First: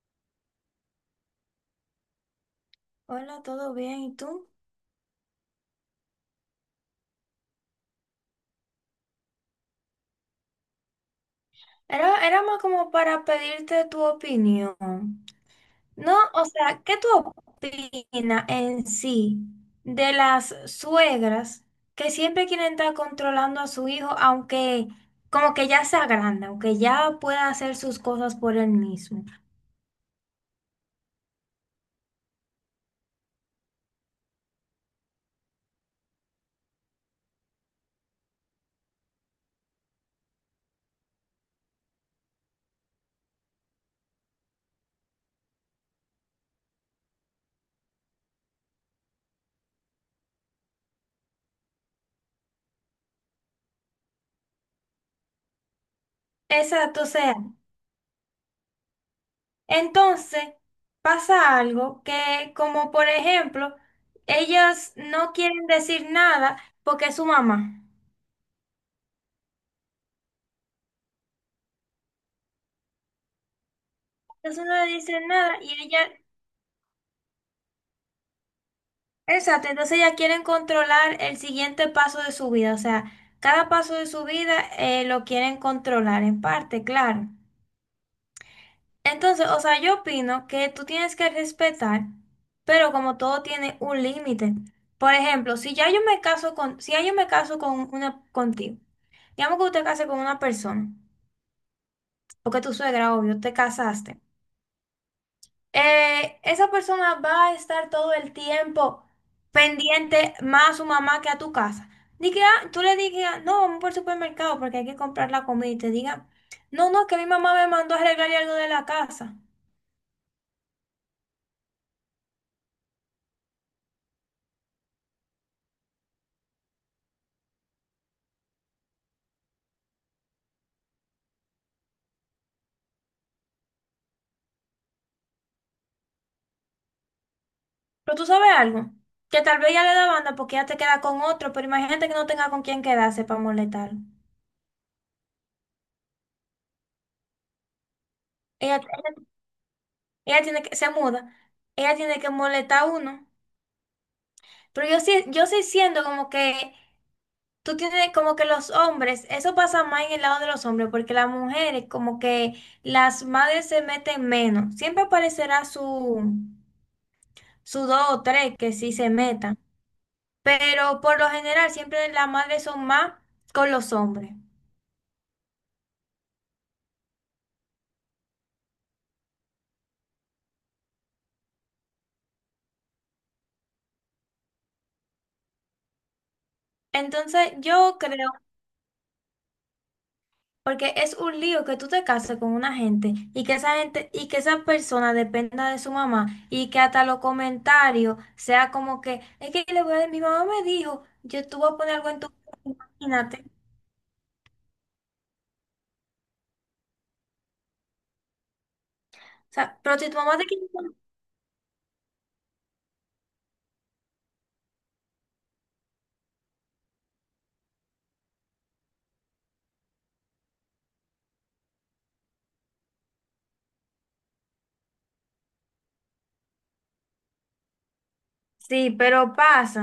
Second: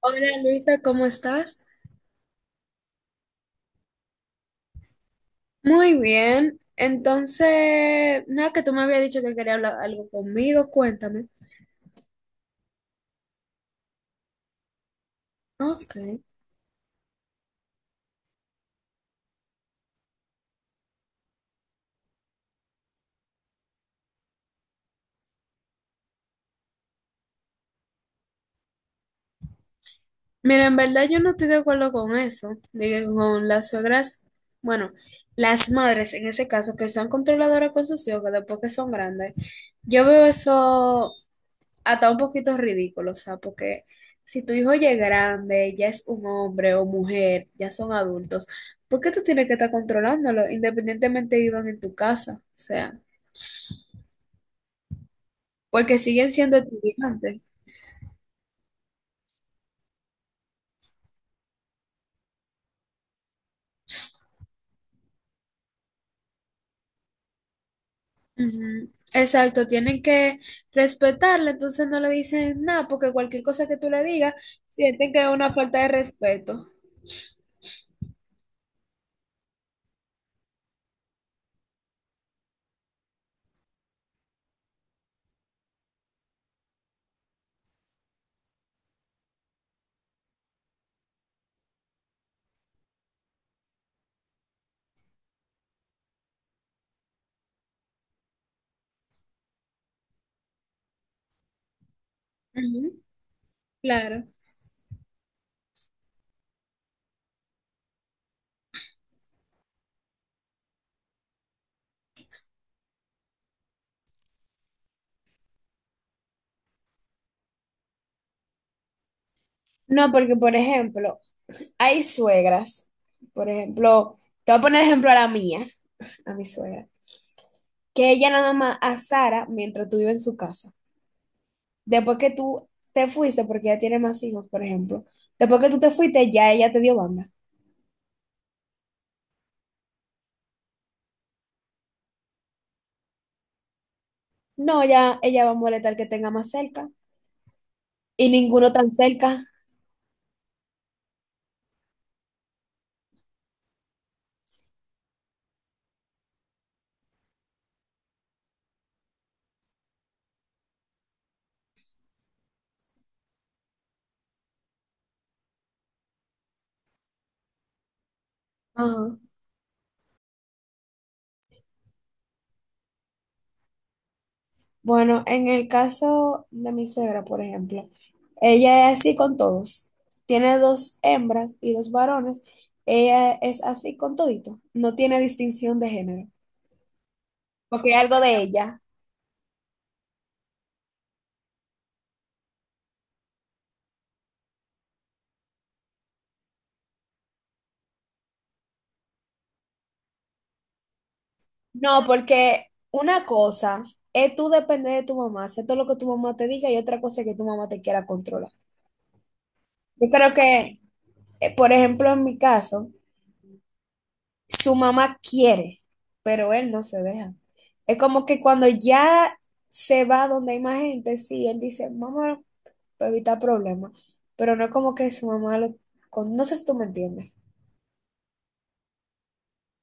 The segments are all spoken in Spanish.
Hola Luisa, ¿cómo estás? Hola, ¿todo bien? ¿Y tú? Muy bien. Entonces, nada, que tú me habías dicho que quería hablar algo conmigo, cuéntame. Era más como para pedirte tu opinión. Ok. No, o sea, ¿qué tú opinas en sí de las suegras que siempre quieren estar controlando a su hijo, aunque como que ya sea grande, aunque ya pueda hacer sus cosas por él mismo? Mira, en verdad yo no estoy de acuerdo con eso, de que con las suegras, bueno, las madres en ese caso, que son controladoras con sus hijos, que después que son grandes. Yo veo eso hasta un poquito ridículo, o sea, porque si tu hijo ya es grande, ya es un hombre o mujer, ya son adultos, ¿por qué tú tienes que estar controlándolo independientemente vivan en tu casa? O sea, porque siguen siendo Exacto, o sea, estudiantes. entonces pasa algo que como por ejemplo, ellas no quieren decir nada porque es su mamá. Ujú. Exacto, tienen que respetarla, entonces no le dicen nada, porque cualquier cosa que tú le digas, Entonces no le sienten que es dicen una nada falta y de ella, respeto. exacto, entonces ella quieren controlar el siguiente paso de su vida, o sea, cada paso de su vida lo quieren controlar en parte, claro. Entonces, o sea, yo opino que tú tienes que respetar, pero como todo tiene un límite. Por ejemplo, si ya yo me caso con, si ya yo me caso con una contigo, digamos que usted case con una persona, porque tu Ujú. suegra, obvio, te casaste. Claro. Esa persona va a estar todo el tiempo pendiente más a su mamá que a tu casa. Di que, ah, tú le digas, no, vamos por el supermercado porque hay que comprar la comida y te diga, no, no, que mi mamá me mandó a arreglar algo de la casa. No, porque por ejemplo, hay suegras, por ejemplo, te voy a poner ejemplo a la mía, a mi suegra. Que ella nada más a Sara mientras tú vives en su casa. Después que tú te fuiste, porque ella tiene más hijos, por ejemplo, después que tú te fuiste, ya ella te dio banda. Pero tú sabes algo, que tal vez ya le da banda porque ya te queda con otro, pero imagínate que no tenga con quién quedarse para molestarlo. No, ya ella va a molestar que tenga más cerca y ninguno Ella, tan ella, cerca. ella tiene que, se muda, ella tiene que molestar a uno. Pero yo sí siento como que tú tienes como que los hombres, eso pasa más en el lado de los hombres, porque las mujeres, como que las madres se meten menos. Siempre aparecerá su, su dos o tres que sí se Ajá. metan, pero por lo general siempre las madres son más con los hombres. Bueno, en el caso de mi suegra, por ejemplo, ella es así con todos. Tiene dos hembras y dos varones. Ella es así con todito. No tiene distinción de género, Entonces porque es yo algo creo de ella. porque es un lío que tú te cases con una gente y que esa gente y que esa persona dependa de su mamá y que hasta los comentarios sea como que es que le voy a, mi mamá me dijo, yo te voy a poner No, algo en tu porque una imagínate. O cosa es tú depender de tu mamá, hacer todo lo que tu mamá te diga y otra cosa es que tu mamá te quiera controlar. sea, pero Yo si tu creo mamá te quiere que, por ejemplo, en mi caso, su mamá quiere, pero él no se deja. Es como que cuando ya se va donde hay más gente, sí, él dice, mamá, para evitar problemas, pero no es como que su mamá lo... No sé si tú me entiendes. sí, pero pasa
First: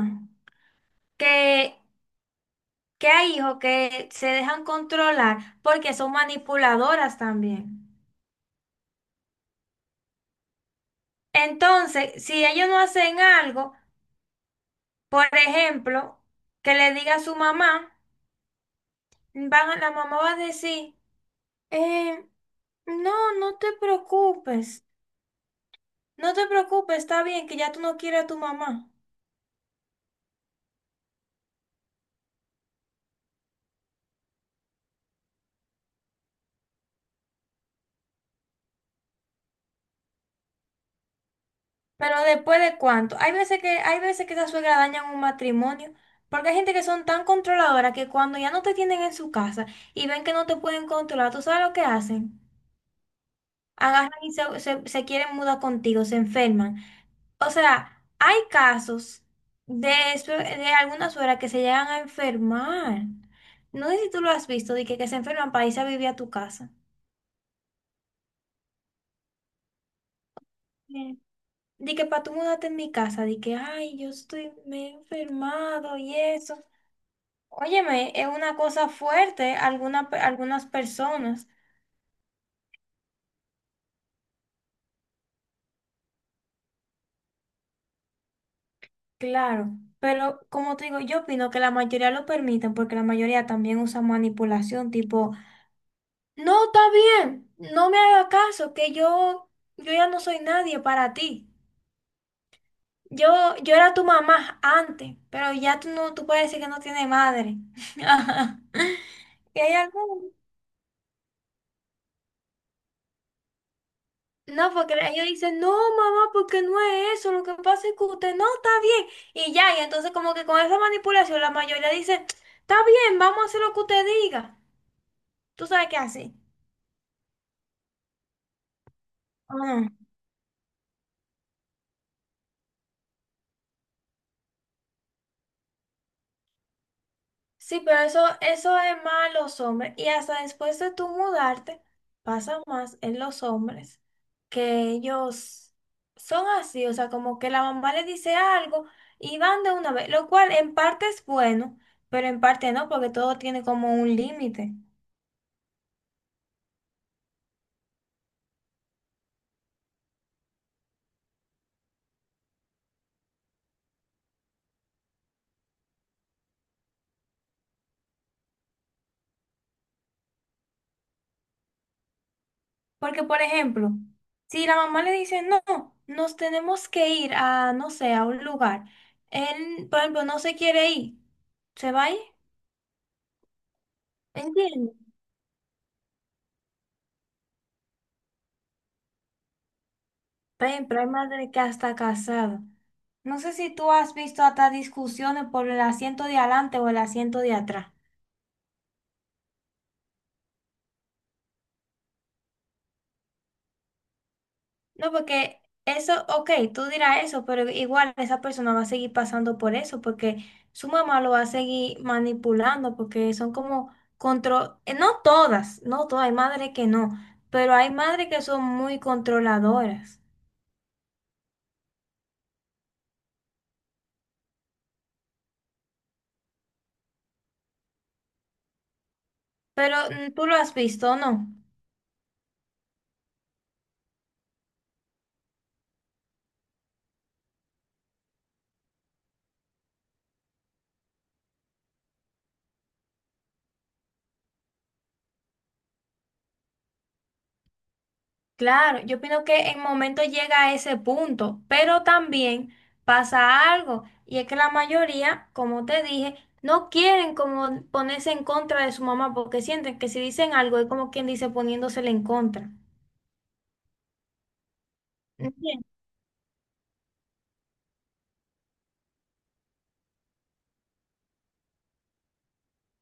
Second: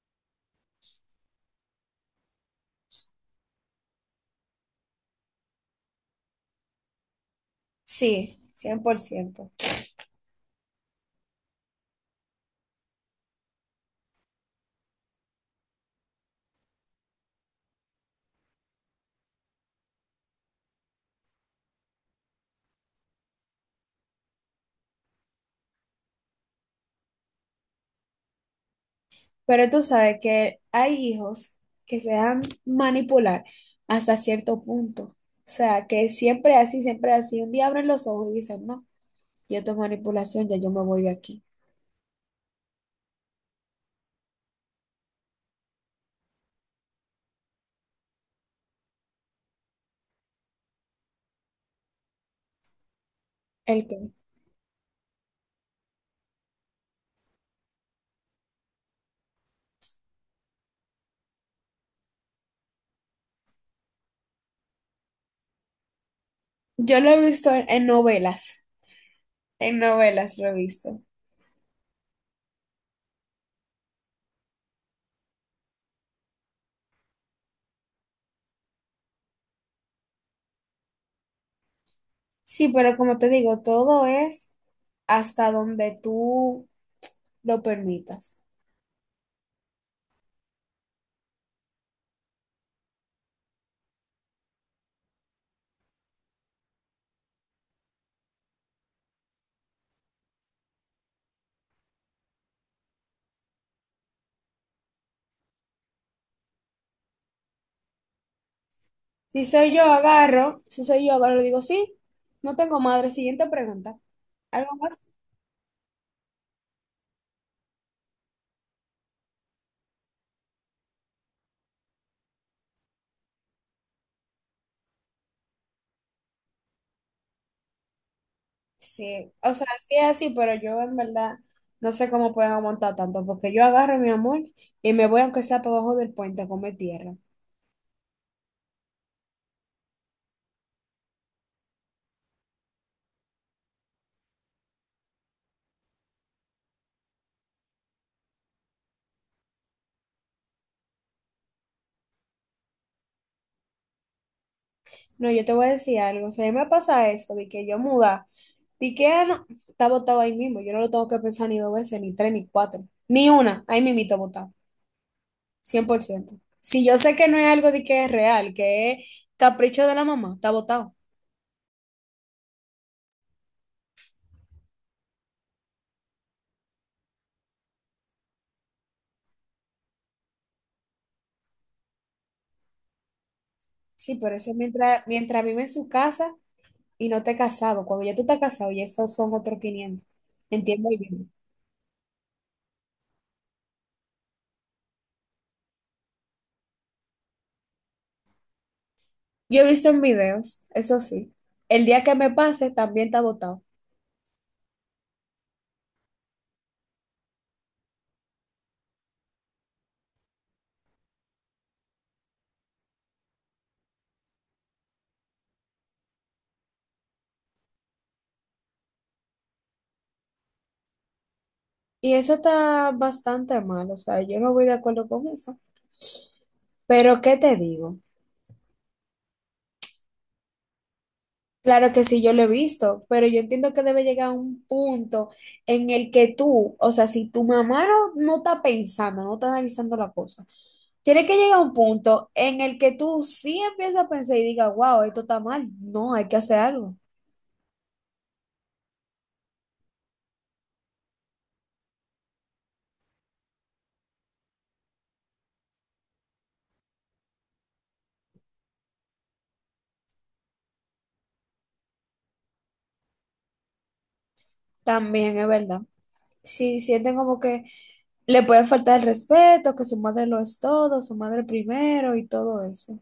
que, que hay hijos que se dejan controlar porque son manipuladoras también. Sí, 100%. Entonces, si ellos no hacen algo, por ejemplo, que le diga a su mamá van, la mamá va a decir, eh, no, no te preocupes, está bien que ya tú no quieres a tu mamá. Pero tú sabes que hay hijos que se dan manipular hasta cierto punto. O sea, que siempre así, siempre así. Un día abren los ojos y dicen, no, yo tengo manipulación, ya yo me voy de aquí. Pero después de cuánto, hay veces que esas suegras dañan un matrimonio, porque hay gente que son tan controladoras que cuando ya no te tienen en su casa y ven que no te pueden controlar, ¿tú sabes lo que hacen? El que Agarran y se quieren mudar contigo, se enferman. O sea, hay casos de, de algunas suegras que se llegan a enfermar. No sé si tú lo has visto, de que se enferman para irse a vivir a tu casa. yo lo he visto en, novelas, en novelas lo he visto. Sí. De que para tú mudarte en mi casa, de que, ay, yo estoy, me he enfermado y eso. Óyeme, es una cosa fuerte alguna algunas personas, Sí, pero como te digo, todo es hasta donde tú lo permitas. claro. Pero como te digo, yo opino que la mayoría lo permiten porque la mayoría también usa manipulación, tipo, no, está bien. No me hagas caso, que yo ya no soy nadie para ti. Yo, yo era tu mamá antes, pero ya tú no, tú puedes decir que no tiene madre. Si ¿Y soy hay yo, algo? agarro, si soy yo, agarro, digo, sí, no tengo madre. Siguiente pregunta. No, ¿Algo porque más? ellos dicen, no, mamá, porque no es eso. Lo que pasa es que usted no está bien. Y ya, y entonces como que con esa manipulación la mayoría dice, está bien, vamos a hacer lo que usted diga. Tú sabes qué hace. Sí, o sea, sí es así, pero yo en verdad no sé cómo pueden aguantar tanto, porque yo agarro mi amor y me voy aunque sea para abajo del puente a comer tierra. Sí, pero eso es más los hombres. Y hasta después de tú mudarte, pasa más en los hombres que ellos son así, o sea, como que la mamá les dice algo y van de una vez, lo cual en parte es bueno, pero en parte no, porque todo tiene como un límite. No, yo te voy a decir algo, o sea, a mí me pasa eso, de que yo muda, de que no, está botado ahí mismo, yo no lo tengo que pensar ni dos veces, ni tres, ni cuatro, ni una, ahí mismito botado, 100%. Si yo sé que no es algo de que es real, que es capricho de la mamá, está botado. Porque, por ejemplo, si la mamá le dice, no, nos tenemos que ir a, no sé, a un lugar, él, por ejemplo, no se quiere ir, se va a ir, Sí, pero eso mientras, ¿entiendes? mientras vive en su casa. Y no te has casado. Cuando ya tú estás casado, y esos son otros quinientos. Ven, Entiendo pero hay bien. madre que hasta casada. No sé si tú has visto hasta discusiones por el asiento de adelante o el asiento de atrás. Yo he visto en videos, eso sí, el día que me pase también está votado. No, porque eso, ok, tú dirás eso, pero igual esa persona va a seguir pasando por eso, porque su mamá lo va a seguir manipulando, porque son como control, no todas, no todas, hay madres que no, pero hay madres que son muy controladoras. Y eso está bastante mal, o sea, yo no voy de acuerdo con eso. Pero, ¿qué te digo? Pero tú lo has visto, ¿no? Claro que sí, yo lo he visto, pero yo entiendo que debe llegar a un punto en el que tú, o sea, si tu mamá no está pensando, no está analizando la cosa, tiene que llegar a un punto en el que tú sí empiezas a pensar y digas, wow, esto está mal, no, hay que hacer algo. Claro, yo opino que en momento llega a ese punto, pero también pasa algo, y es que la mayoría, como te dije, no quieren como ponerse en contra de su mamá porque sienten que si dicen algo es como quien dice poniéndosele en contra. También es verdad. ¿Entiendes? Si sienten como que le puede faltar el respeto, que su madre lo es todo, su madre primero y todo eso.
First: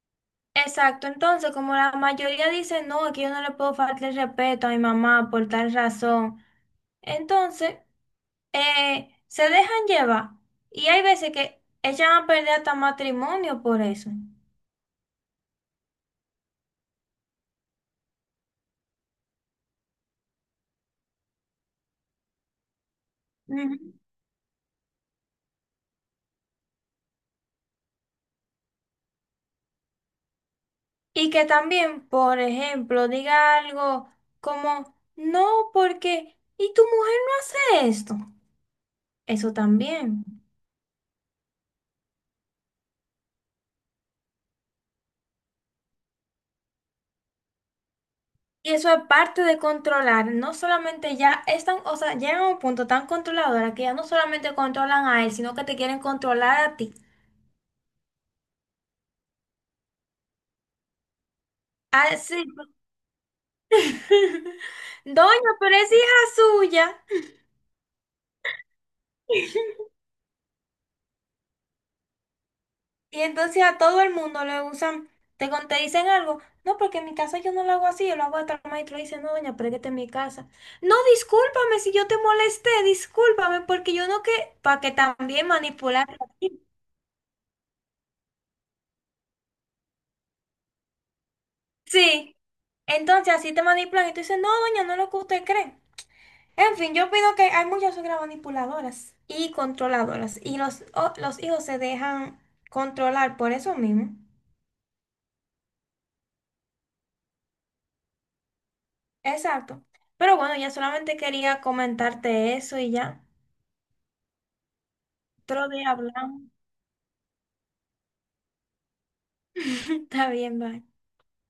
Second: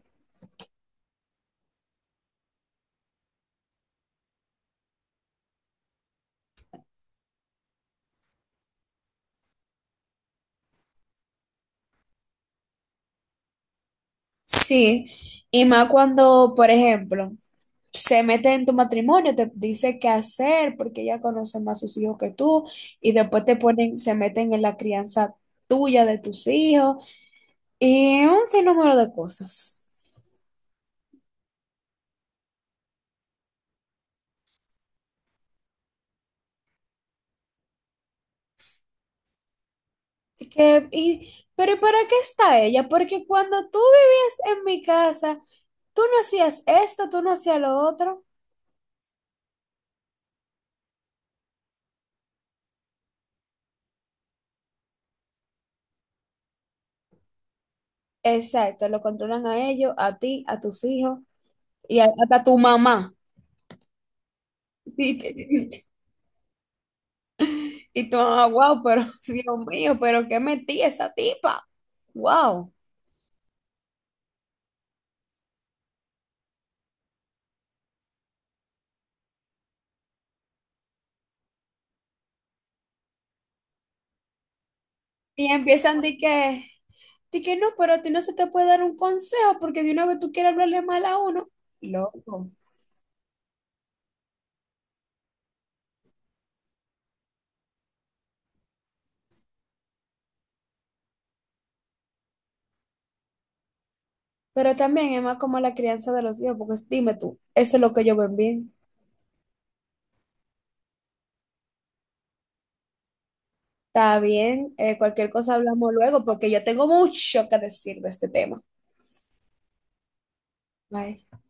Exacto, entonces como la mayoría dice, no, es que yo no le puedo faltar el respeto a mi mamá por tal razón, entonces se dejan llevar, y hay veces que echan a perder hasta matrimonio por eso. Sí, y más cuando, por ejemplo, se mete en tu matrimonio, te dice qué hacer porque ella conoce más sus hijos que tú y después te Ujú. ponen, se meten en la crianza tuya de tus hijos y un sinnúmero de cosas. Y que también, por ejemplo, diga algo como, no, porque, ¿y tu mujer no hace esto? Eso también. Que, y, pero ¿para qué está ella? Porque cuando tú vivías en mi casa, tú no hacías esto, tú no hacías lo otro. Y eso es parte de controlar, no solamente ya están, o sea, llegan a un punto tan controladora que ya no solamente controlan a él, sino que te quieren controlar a ti. Exacto, lo controlan a ellos, a ti, a tus hijos Ah, hasta a sí. tu mamá. Y, Doña, pero te- es hija suya. y tu mamá, wow, pero Dios mío, pero qué metí esa tipa. Wow. Y entonces a todo el mundo le usan, te, te dicen algo, no, porque en mi casa yo no lo hago así, yo lo hago hasta el maestro dice, no, doña, pero es que esta es mi casa. No, discúlpame si yo te molesté, discúlpame, porque yo no que, para que también Y empiezan manipular. De que no, pero a ti no se te puede dar un consejo porque de una vez tú quieres hablarle mal a uno. Sí, Loco. entonces así te manipulan y tú dices, no, doña, no es lo que usted cree. En fin, yo opino que hay muchas suegras manipuladoras y controladoras, y los, los hijos se dejan controlar por eso mismo. Pero también es más como la crianza de los hijos, dime tú, eso es lo que yo ven bien. Exacto. Pero bueno, ya solamente quería comentarte eso y ya. Está bien, cualquier cosa Otro día hablamos luego, hablamos. porque yo tengo mucho que decir de este tema. Está bien, bye. Bye.